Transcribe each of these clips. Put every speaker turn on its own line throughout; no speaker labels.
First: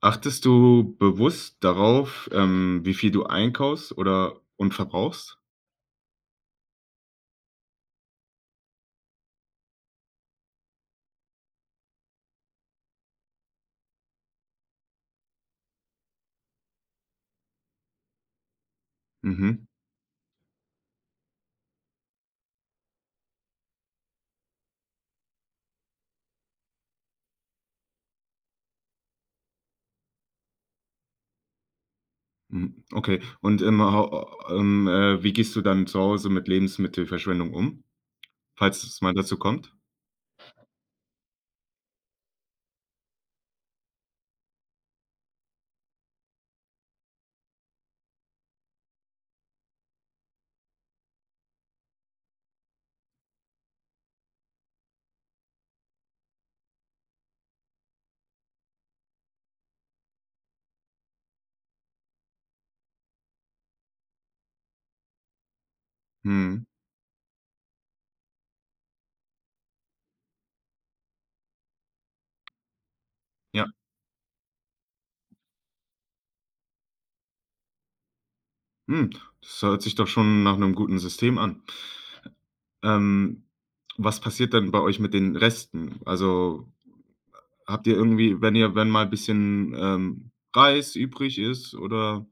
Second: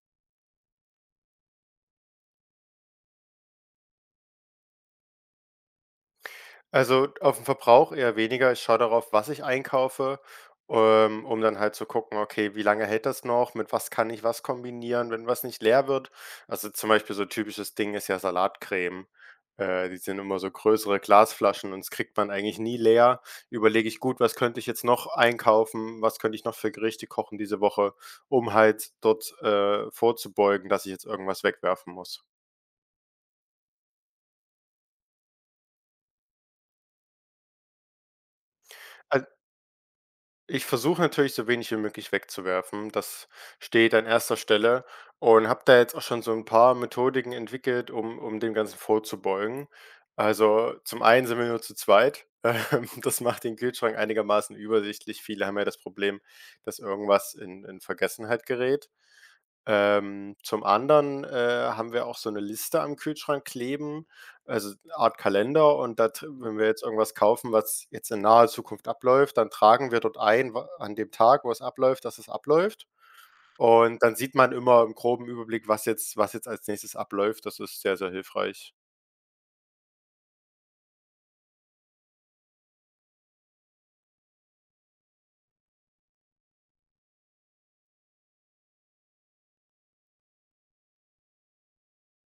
Achtest du bewusst darauf, wie viel du einkaufst oder und verbrauchst?
Also, auf den Verbrauch eher weniger. Ich schaue darauf, was ich einkaufe, um dann halt zu gucken: „Okay, wie lange hält das noch? Mit was kann ich was kombinieren, wenn was nicht leer wird?“ Also, zum Beispiel so typisches Ding ist ja Salatcreme.
Mhm,
Die sind immer so größere Glasflaschen und das kriegt man eigentlich nie leer. Überlege ich gut: „Was könnte ich jetzt noch einkaufen? Was könnte ich noch für Gerichte kochen diese Woche?“, um halt dort, vorzubeugen, dass ich jetzt irgendwas wegwerfen muss.
mhm, okay. Und, hau wie gehst du dann zu Hause mit Lebensmittelverschwendung um, falls es mal dazu kommt?
Ich versuche natürlich so wenig wie möglich wegzuwerfen. Das steht an erster Stelle und habe da jetzt auch schon so ein paar Methodiken entwickelt, um dem Ganzen vorzubeugen. Also, zum einen sind wir nur zu zweit. Das macht den Kühlschrank einigermaßen übersichtlich. Viele haben ja das Problem, dass irgendwas in Vergessenheit gerät. Zum anderen, haben wir auch so eine Liste am Kühlschrank kleben, also Art Kalender und da tr wenn
Mhm,
wir jetzt irgendwas kaufen, was jetzt in naher Zukunft abläuft, dann tragen wir dort ein, wa an dem Tag, wo es abläuft, dass es abläuft.
ja.
Und dann sieht man immer im groben Überblick, was jetzt als Nächstes abläuft. Das ist sehr, sehr hilfreich.
Hm, Das hört sich doch schon nach einem guten System an. Ähm, Was passiert dann bei euch mit den Resten? Also, habt ihr irgendwie, wenn ihr wenn mal ein bisschen, Reis übrig ist oder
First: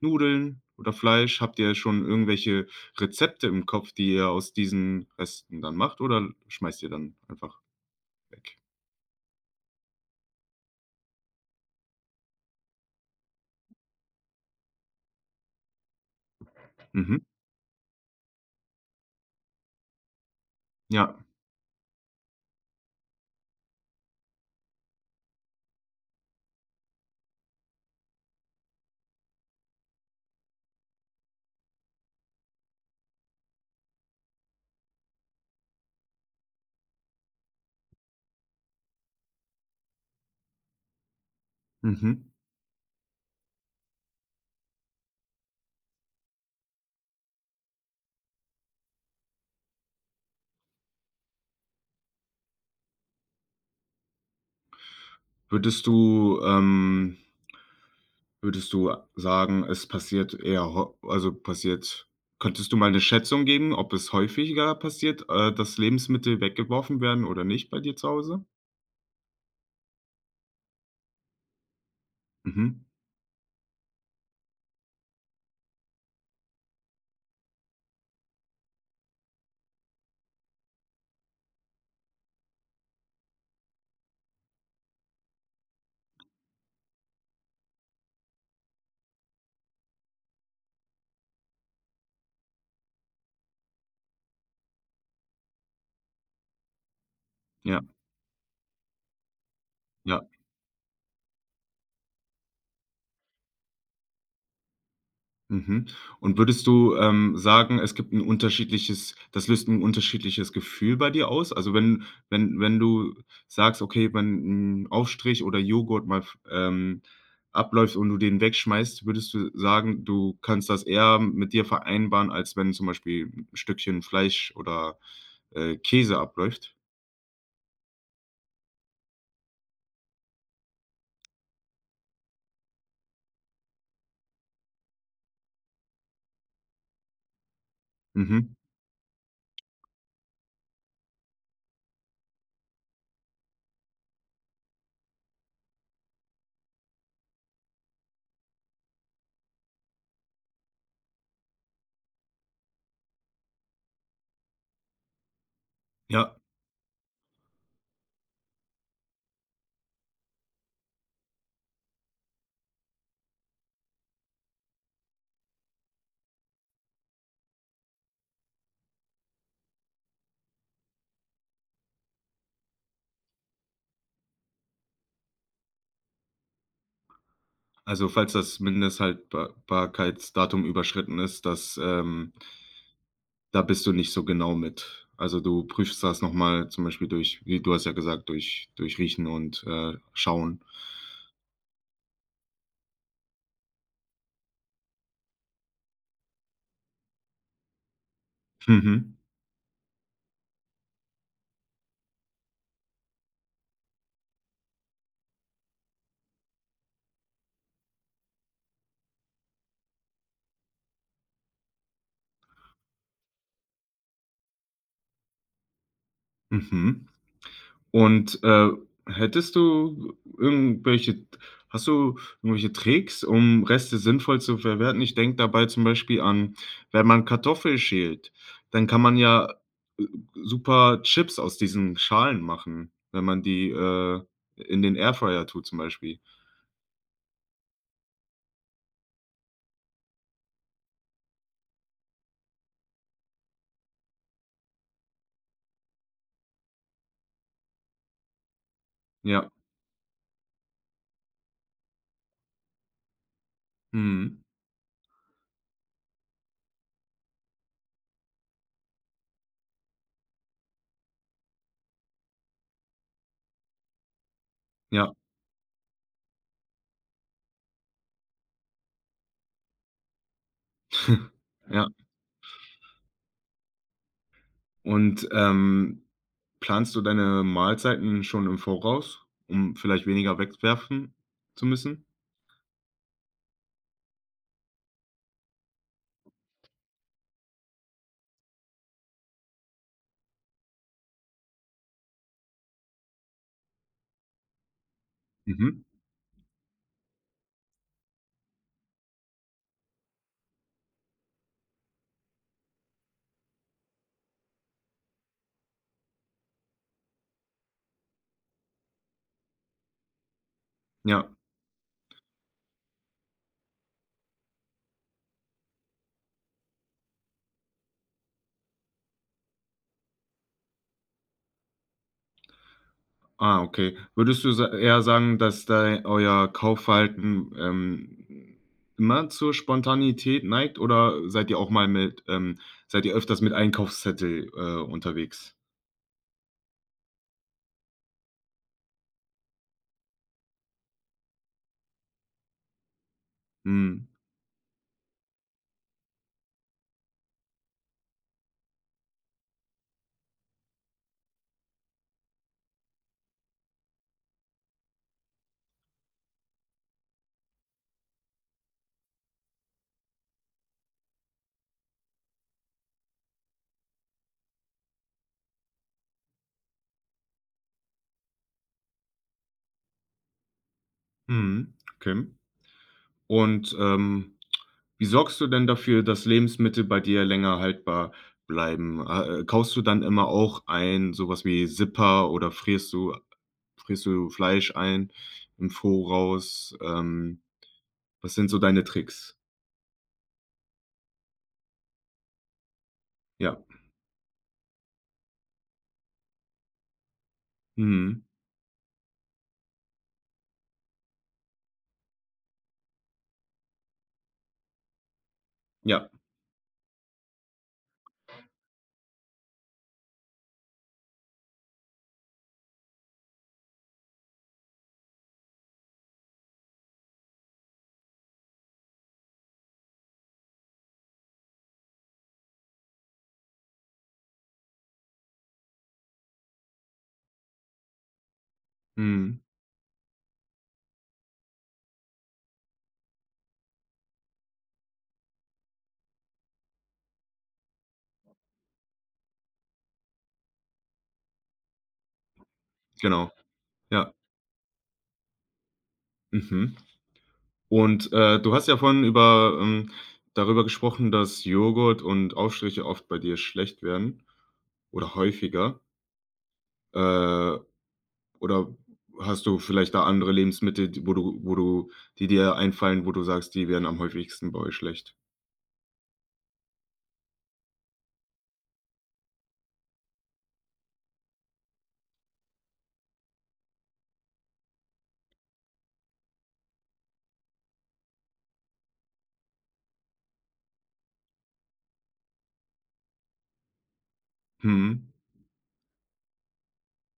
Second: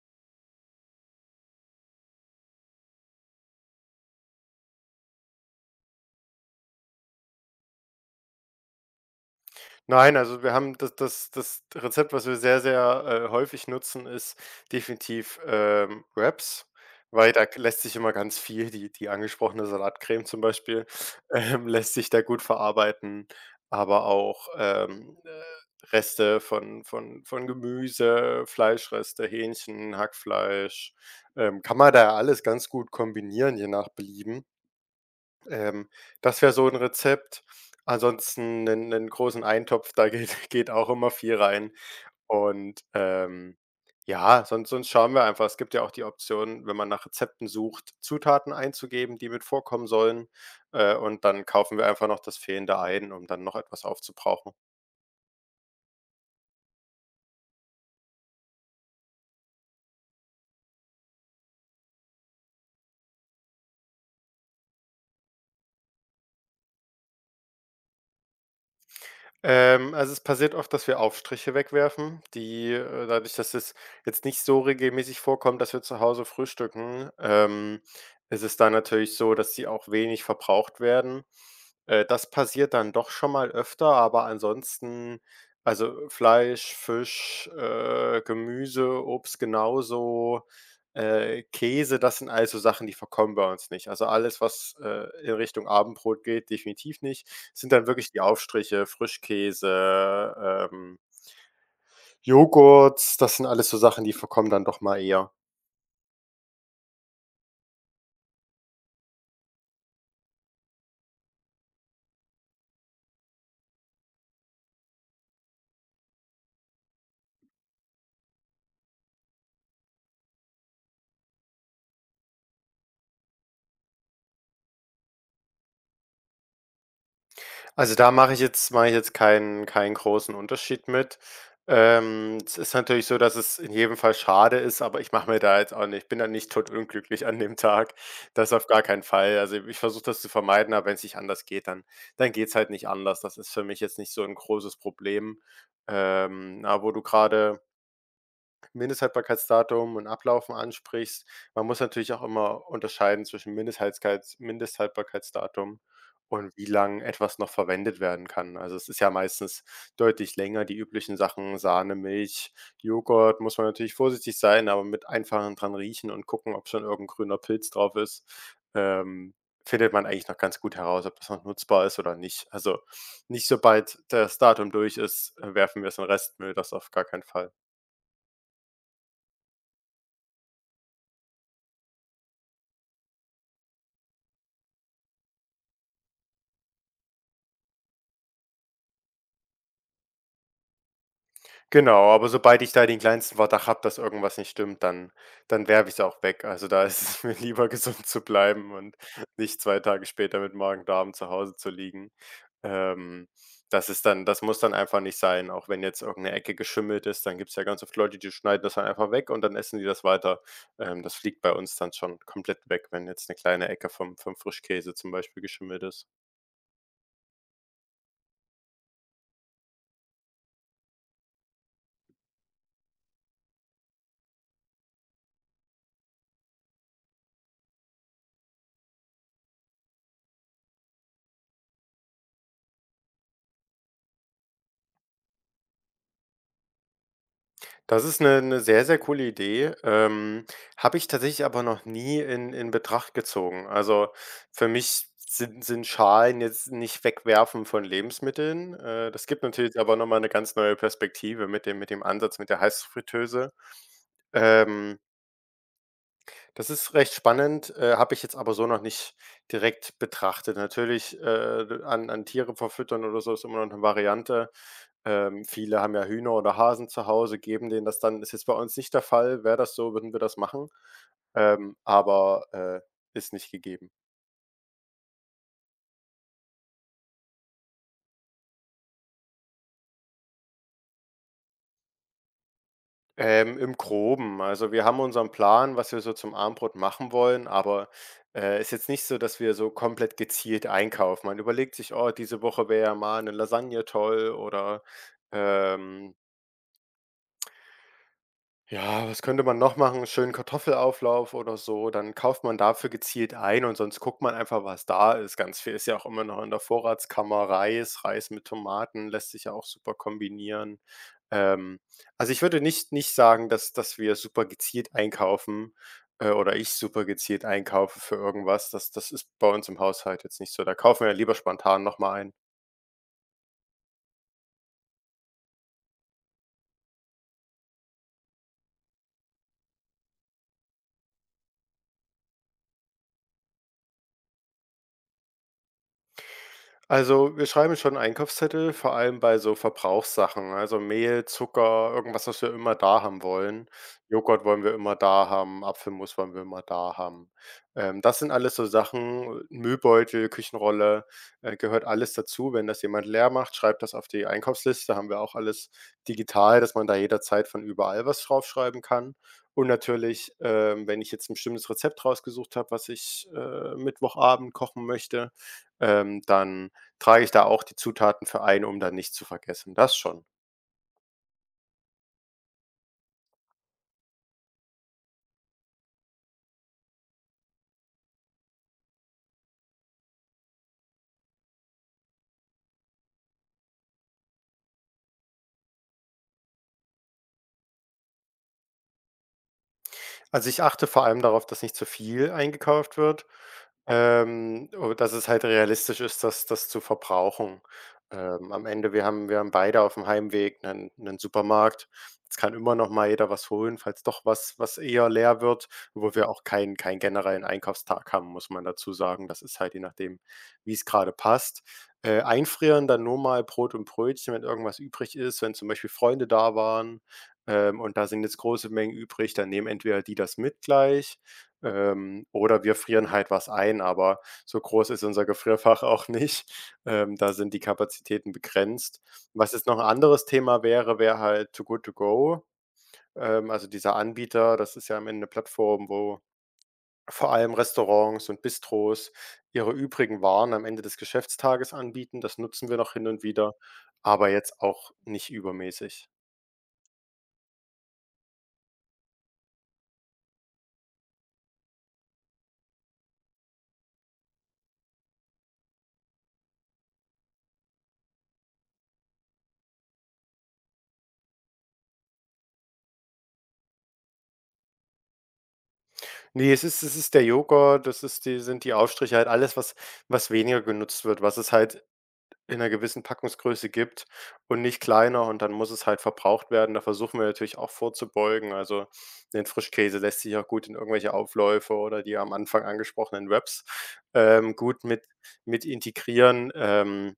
Nudeln oder Fleisch, habt ihr schon irgendwelche Rezepte im Kopf, die ihr aus diesen Resten dann macht oder schmeißt ihr dann einfach weg?
Nein, also wir haben das Rezept, was wir sehr, sehr, häufig nutzen, ist definitiv, Wraps,
Mhm.
weil da k lässt sich immer ganz viel die angesprochene Salatcreme zum Beispiel,
Ja.
lässt sich da gut verarbeiten, aber auch, Reste von Gemüse, Fleischreste, Hähnchen, Hackfleisch, kann man da ja alles ganz gut kombinieren, je nach Belieben. Ähm, Das wäre so 'n Rezept. Ansonsten 'nen großen Eintopf, da geht geht auch immer viel rein.
Mhm.
Und, ja, sonst schauen wir einfach. Es gibt ja auch die Option, wenn man nach Rezepten sucht, Zutaten einzugeben, die mit vorkommen sollen, und dann kaufen wir einfach noch das Fehlende ein, um dann noch etwas aufzubrauchen.
Würdest du ähm, Würdest du sagen, es passiert eher ho also passiert könntest du mal eine Schätzung geben, ob es häufiger passiert, dass Lebensmittel weggeworfen werden oder nicht bei dir zu Hause?
Also, es passiert oft, dass wir Aufstriche wegwerfen, die,
Mhm.
dadurch, dass es jetzt nicht so regelmäßig vorkommt, dass wir zu Hause frühstücken, ist es dann natürlich so, dass sie auch wenig verbraucht werden. Das passiert dann doch schon mal öfter, aber ansonsten also, Fleisch, Fisch, Gemüse, Obst genauso. Käse, das sind also Sachen, die verkommen bei uns nicht. Also, alles, was, in Richtung Abendbrot geht, definitiv nicht. Sind
Ja,
dann wirklich die Aufstriche,
ja.
Frischkäse, Joghurt, das sind alles so Sachen, die verkommen dann doch mal eher.
Mhm. Und würdest du, sagen, es gibt ein unterschiedliches das löst ein unterschiedliches Gefühl bei dir aus? Also, wenn du sagst, okay, wenn ein Aufstrich oder Joghurt mal ähm, abläuft und du den wegschmeißt, würdest du sagen, du kannst das eher mit dir vereinbaren, als wenn zum Beispiel ein Stückchen Fleisch oder, Käse abläuft?
Also, da mache ich jetzt keinen großen Unterschied mit. Es ist natürlich so, dass es in jedem Fall schade ist, aber ich mache mir da jetzt auch nicht ich bin da nicht totunglücklich an dem Tag. Das
Mhm.
auf gar keinen Fall. Also, ich versuche das zu vermeiden, aber wenn es nicht anders geht, dann geht's halt nicht anders. Das ist für mich jetzt nicht so ein großes Problem. Aber wo du gerade Mindesthaltbarkeitsdatum und Ablaufen ansprichst. Man muss natürlich auch immer unterscheiden zwischen Mindesthaltbarkeitsdatum
Ja,
und wie lang etwas noch verwendet werden kann. Also, es ist ja meistens deutlich länger, die üblichen Sachen, Sahne, Milch, Joghurt, muss man natürlich vorsichtig sein, aber mit einfachen dran riechen und gucken, ob schon irgendein grüner Pilz drauf ist, ähm, findet man eigentlich noch ganz gut heraus, ob das noch nutzbar ist oder nicht. Also, nicht sobald das Datum durch ist, werfen wir es in den Restmüll, das auf gar keinen Fall.
also, falls das Mindesthaltbarkeitsdatum überschritten ist, da bist du nicht so genau mit. Also, du prüfst das noch mal zum Beispiel durch wie du hast ja gesagt, durch Riechen und, Schauen.
Genau, aber sobald ich da den kleinsten Verdacht habe, dass irgendwas nicht stimmt, dann werfe ich es auch weg. Also, da ist es mir lieber, gesund zu bleiben und
Mhm,
nicht 2 Tage später mit Magen-Darm zu Hause zu liegen. Ähm, Das muss dann einfach nicht sein, auch wenn jetzt irgendeine Ecke geschimmelt ist, dann gibt es ja ganz oft Leute, die schneiden das dann einfach weg und dann essen die das weiter. Das fliegt bei uns dann schon komplett weg, wenn jetzt eine kleine Ecke vom Frischkäse zum Beispiel geschimmelt ist.
mhm. Und, hättest du irgendwelche hast du irgendwelche Tricks, um Reste sinnvoll zu verwerten? Ich denke dabei zum Beispiel an, wenn man Kartoffeln schält, dann kann man ja, äh, super Chips aus diesen Schalen machen, wenn man die, in den Airfryer tut zum Beispiel.
Das ist eine 'Ne sehr, sehr coole Idee, habe ich tatsächlich aber noch nie in Betracht gezogen. Also, für mich sind Schalen jetzt nicht Wegwerfen von Lebensmitteln. Das gibt
Ja,
natürlich aber noch mal 'ne ganz neue Perspektive mit dem Ansatz mit der Heißfritteuse.
mhm,
Ähm, Das ist recht spannend, habe ich jetzt aber so noch nicht direkt betrachtet. Natürlich, an Tiere verfüttern oder so ist immer noch eine Variante.
ja.
Viele haben ja Hühner oder Hasen zu Hause, geben denen das dann. Ist jetzt bei uns nicht der Fall. Wäre das so, würden wir das machen. Ähm,
Ja.
aber, äh, Ist nicht gegeben.
Und, planst du deine Mahlzeiten schon im Voraus, um vielleicht weniger wegwerfen zu müssen?
Im Groben, also wir haben unseren Plan, was wir so zum Abendbrot machen wollen, aber, ist jetzt nicht so, dass wir so komplett gezielt einkaufen. Man überlegt sich: „Oh, diese Woche wäre ja mal eine Lasagne toll“ oder,
Mhm.
ähm, ja, was könnte man noch machen? Schönen Kartoffelauflauf oder so. Dann kauft man dafür gezielt ein und sonst guckt man einfach, was da ist. Ganz viel ist ja auch immer noch in der Vorratskammer. Reis, Reis mit Tomaten lässt sich ja auch super kombinieren.
Ja.
Ähm, also ich würde nicht, nicht sagen, dass wir super gezielt einkaufen oder ich super gezielt einkaufe für irgendwas. Das ist bei uns im Haushalt jetzt nicht so. Da kaufen wir lieber spontan nochmal ein.
Ah, okay. Würdest du sa eher sagen, dass dei euer Kaufverhalten, immer zur Spontanität neigt oder seid ihr öfters mit Einkaufszettel, unterwegs?
Also, wir schreiben schon Einkaufszettel, vor allem bei so Verbrauchssachen, also Mehl, Zucker, irgendwas, was wir immer da haben wollen.
Mhm.
Joghurt wollen wir immer da haben, Apfelmus wollen wir immer da haben. Das sind alles so Sachen, Müllbeutel, Küchenrolle, gehört alles dazu. Wenn das jemand leer macht, schreibt das auf die Einkaufsliste, haben wir auch alles digital, dass man da jederzeit von überall was draufschreiben kann. Und natürlich, wenn ich jetzt ein bestimmtes Rezept rausgesucht habe, was ich, Mittwochabend kochen möchte, dann trage ich da auch die Zutaten für ein, um dann nichts zu vergessen, das schon.
Mhm. Okay. Und, wie sorgst du denn dafür, dass Lebensmittel bei dir länger haltbar bleiben? Kaufst du dann immer auch ein sowas wie Zipper oder frierst du Fleisch ein im Voraus? Was sind so deine Tricks?
Also, ich achte vor allem darauf, dass nicht zu viel eingekauft wird,
Ja.
u dass es halt realistisch ist, das zu verbrauchen.
Mhm.
Am Ende, wir haben beide auf dem Heimweg einen 'nen Supermarkt. Es kann immer noch mal jeder was holen, falls doch was eher leer wird,
Ja.
wo wir auch keinen generellen Einkaufstag haben, muss man dazu sagen. Das ist halt je nachdem, wie es gerade passt. Einfrieren dann nur mal Brot und Brötchen, wenn irgendwas übrig ist, wenn zum Beispiel Freunde da waren. Und da sind jetzt große Mengen übrig, dann nehmen entweder die das mit gleich, oder wir frieren halt was ein, aber so groß ist unser Gefrierfach auch nicht. Da sind die Kapazitäten begrenzt.
Mhm.
Was jetzt noch ein anderes Thema wäre, wäre halt Too Good To Go. Also dieser Anbieter, das ist ja am Ende eine Plattform, wo vor allem Restaurants und Bistros ihre übrigen Waren am Ende des Geschäftstages anbieten. Das nutzen wir noch hin und
Genau.
wieder,
Ja.
aber jetzt auch nicht übermäßig.
Mhm. Und, du hast ja vorhin über darüber gesprochen, dass Joghurt und Aufstriche oft bei dir schlecht werden oder häufiger. Äh, Oder hast du vielleicht da andere Lebensmittel, die dir einfallen, wo du sagst, die werden am häufigsten bei euch schlecht?
Ne, es ist der Joghurt, das ist die sind die Aufstriche, halt alles, was weniger genutzt wird, was es halt in einer gewissen Packungsgröße gibt und nicht kleiner und dann muss es halt verbraucht werden. Da versuchen wir natürlich auch vorzubeugen. Also, den Frischkäse lässt sich auch gut in irgendwelche Aufläufe oder die am Anfang angesprochenen Wraps, gut
Mhm,
mit integrieren.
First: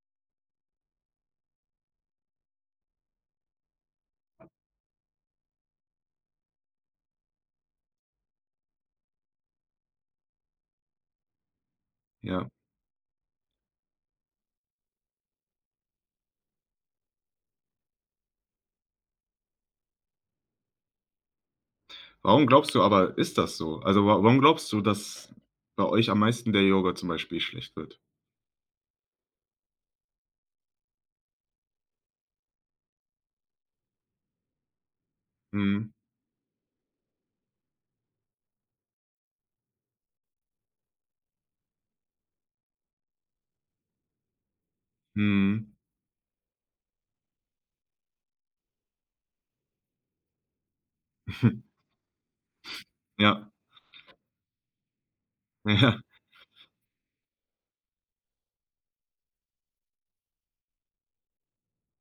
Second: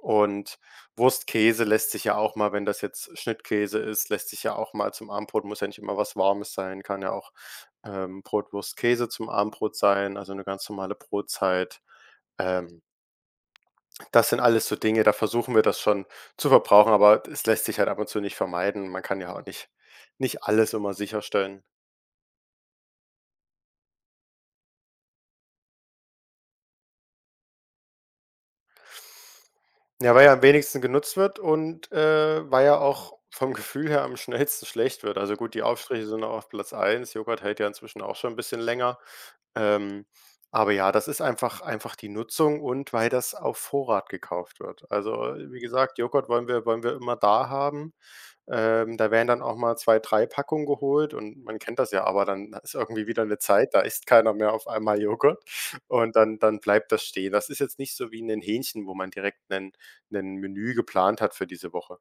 Und Wurstkäse lässt sich ja auch mal, wenn das jetzt Schnittkäse ist, lässt sich ja auch mal zum Abendbrot, muss ja nicht immer was Warmes sein, kann ja auch, Brot, Wurst, Käse zum Abendbrot sein, also eine ganz normale Brotzeit.
ja.
Ähm, Das sind alles so Dinge, da versuchen wir das schon zu verbrauchen, aber es lässt sich halt ab und zu nicht vermeiden. Man kann ja auch nicht alles immer sicherstellen.
Warum glaubst du aber, ist das so? Also, wa warum glaubst du, dass bei euch am meisten der Joghurt zum Beispiel schlecht wird?
Ja, weil er am wenigsten genutzt wird und, weil er auch vom Gefühl her am schnellsten schlecht wird. Also gut, die
Mhm,
Aufstriche sind auch auf Platz eins, Joghurt hält ja inzwischen auch schon ein bisschen länger. Ähm, aber ja, das ist einfach die Nutzung und weil das auf Vorrat gekauft wird. Also, wie
mhm.
gesagt, Joghurt wollen wir immer da haben. Da werden dann auch mal 2 3 Packungen geholt und man kennt das ja, aber dann ist irgendwie wieder eine
Ja,
Zeit, da isst keiner mehr auf einmal Joghurt
ja,
und dann bleibt das stehen. Das ist jetzt nicht so wie in den Hähnchen, wo man direkt 'nen Menü geplant hat für diese Woche.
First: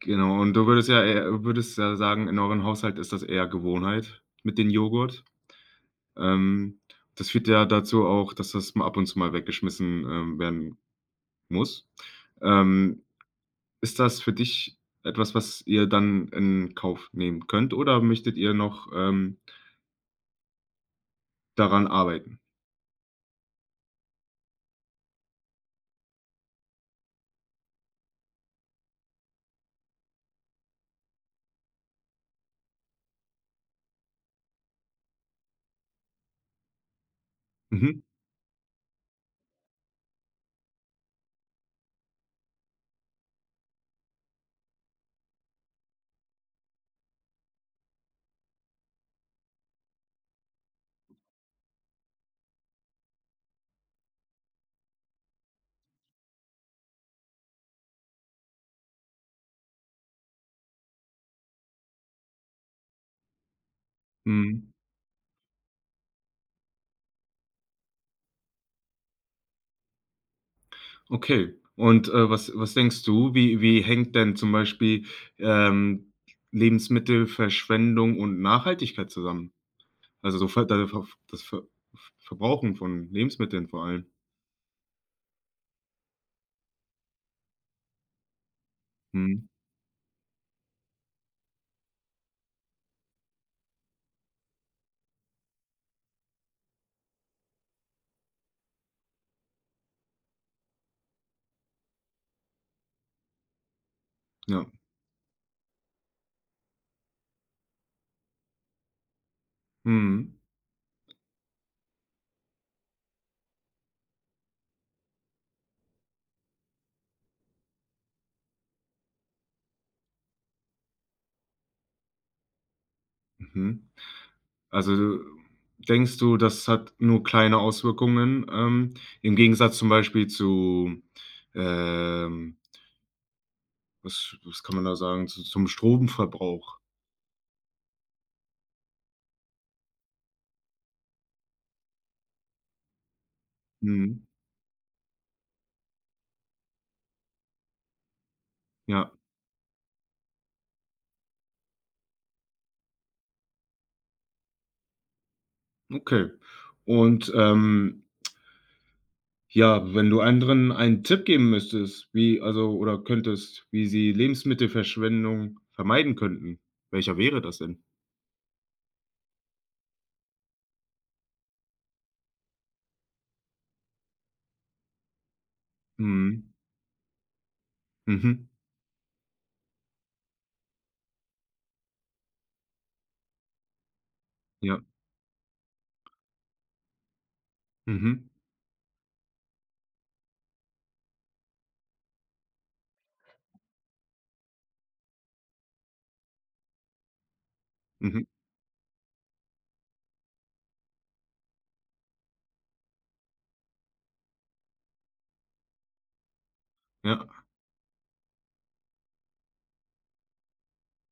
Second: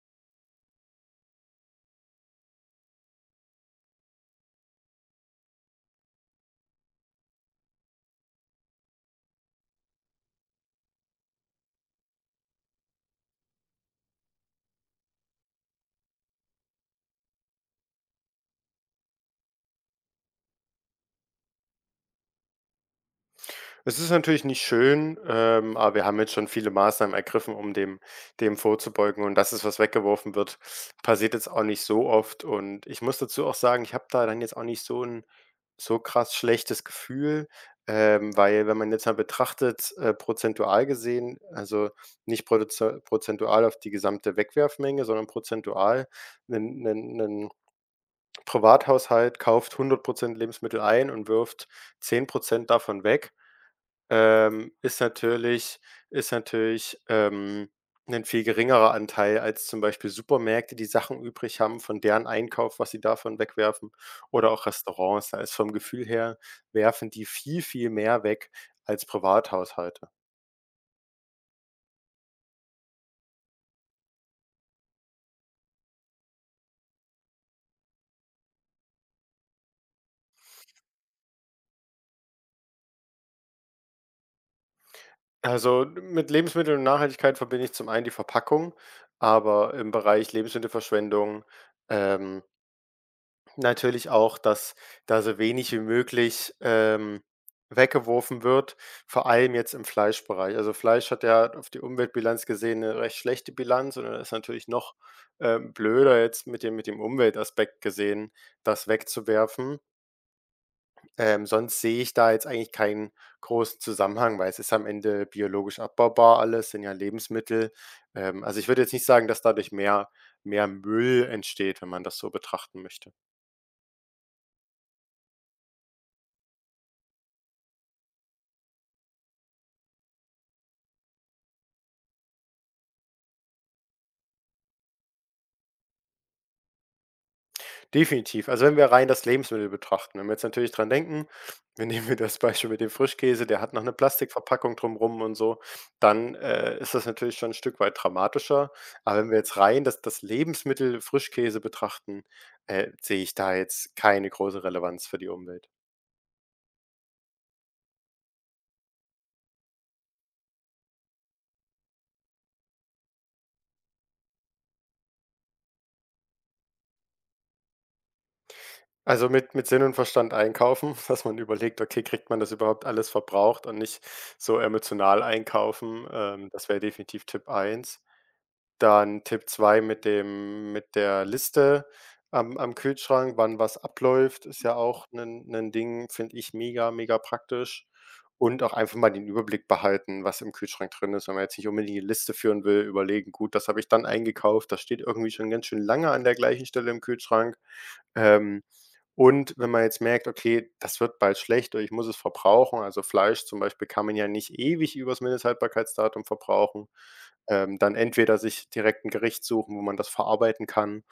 genau. Und du würdest ja sagen, in eurem Haushalt ist das eher Gewohnheit mit dem Joghurt. Ähm, Das führt ja dazu auch, dass das mal ab und zu mal weggeschmissen, werden muss. Ähm Ist das für dich etwas, was ihr dann in Kauf nehmen könnt oder möchtet ihr noch, daran arbeiten?
Es ist natürlich nicht schön, aber wir haben jetzt schon viele Maßnahmen ergriffen, um dem vorzubeugen und dass es was weggeworfen wird, passiert jetzt auch nicht so oft und ich muss dazu auch sagen, ich habe da dann jetzt auch nicht so ein so krass schlechtes Gefühl,
Mhm,
weil wenn man jetzt mal betrachtet, prozentual gesehen, also nicht produzo prozentual auf die gesamte Wegwerfmenge, sondern prozentual 'nen Privathaushalt kauft 100% Lebensmittel ein und wirft 10% davon weg, ähm, ist natürlich ist natürlich, 'nen viel geringerer Anteil als zum Beispiel Supermärkte, die Sachen übrig haben von deren Einkauf, was sie davon wegwerfen oder auch
mhm.
Restaurants. Da ist vom Gefühl her werfen die viel, viel mehr weg als Privathaushalte.
Okay. Und, was denkst du, wie hängt denn zum Beispiel, ähm, Lebensmittelverschwendung und Nachhaltigkeit zusammen? Also, so ver da ver das Verbrauchen von Lebensmitteln vor allem.
Also, mit Lebensmitteln und Nachhaltigkeit verbinde ich zum einen die Verpackung,
Mhm,
aber im Bereich Lebensmittelverschwendung, ähm natürlich auch, dass da so wenig wie möglich, weggeworfen wird, vor allem jetzt im Fleischbereich. Also, Fleisch hat ja auf die Umweltbilanz gesehen eine recht schlechte Bilanz und dann ist
ja.
natürlich noch, blöder jetzt mit dem Umweltaspekt gesehen, das wegzuwerfen.
Mhm,
Sonst sehe ich da jetzt eigentlich keinen großen Zusammenhang, weil es ist am Ende biologisch abbaubar alles, sind ja Lebensmittel. Also, ich würde jetzt nicht sagen, dass dadurch mehr Müll entsteht, wenn man das so betrachten möchte.
mhm. Also, denkst du, das hat nur kleine Auswirkungen, im Gegensatz zum Beispiel zu, ähm, was kann man da sagen, zu zum Stromverbrauch?
Definitiv. Also, wenn wir rein das Lebensmittel betrachten, wenn wir jetzt natürlich dran denken, wir das Beispiel mit dem Frischkäse, der hat noch eine
Mhm.
Plastikverpackung drumrum und so, dann, ist das natürlich schon ein Stück weit dramatischer.
Ja,
Aber wenn wir jetzt rein das Lebensmittel Frischkäse betrachten, sehe ich da jetzt keine große Relevanz für die Umwelt.
okay. Und, ja, wenn du anderen einen Tipp geben müsstest, wie also oder könntest, wie sie Lebensmittelverschwendung vermeiden könnten, welcher wäre das denn?
Also, mit Sinn und Verstand einkaufen, dass man überlegt: „Okay, kriegt man das überhaupt alles verbraucht?“ und nicht so emotional einkaufen,
Mhm.
das wäre definitiv Tipp eins.
Mhm.
Dann Tipp 2 mit dem mit der Liste am Kühlschrank, wann was abläuft, ist ja
Ja.
auch ein 'nen Ding, finde ich mega, mega praktisch.
Mhm.
Und auch einfach mal den Überblick behalten, was im Kühlschrank drin ist, wenn man jetzt nicht unbedingt die Liste führen will, überlegen: „Gut, das habe ich dann eingekauft, das steht irgendwie schon ganz schön lange an der gleichen Stelle im Kühlschrank.“
Mhm.
Ähm. Und wenn man jetzt merkt: „Okay, das wird bald schlecht oder ich muss es verbrauchen“, also Fleisch zum Beispiel kann man ja nicht ewig übers Mindesthaltbarkeitsdatum verbrauchen,
Ja.
dann entweder sich direkt 'n Gericht suchen, wo man das verarbeiten kann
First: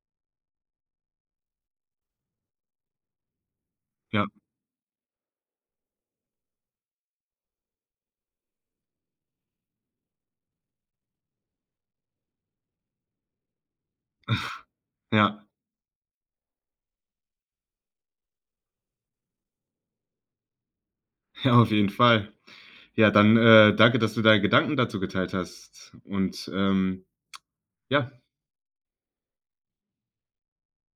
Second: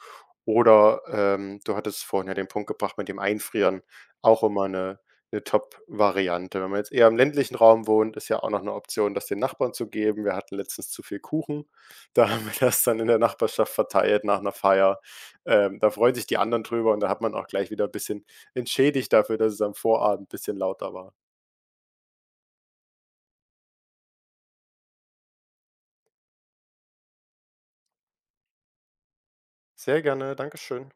oder, du hattest vorhin ja den Punkt gebracht mit dem Einfrieren,
Ja.
auch immer eine Top-Variante. Wenn man jetzt eher im ländlichen Raum wohnt, ist ja auch noch eine Option, das den Nachbarn zu geben. Wir hatten letztens zu viel Kuchen, da haben wir das dann in der Nachbarschaft verteilt nach einer Feier.
Ja.
Da freuen sich die anderen drüber und da hat man auch gleich wieder ein bisschen entschädigt dafür, dass es am Vorabend ein bisschen lauter war.
Ja, auf jeden Fall. Ja, dann, danke, dass du deine Gedanken dazu geteilt hast und, ja.
Sehr gerne, Dankeschön.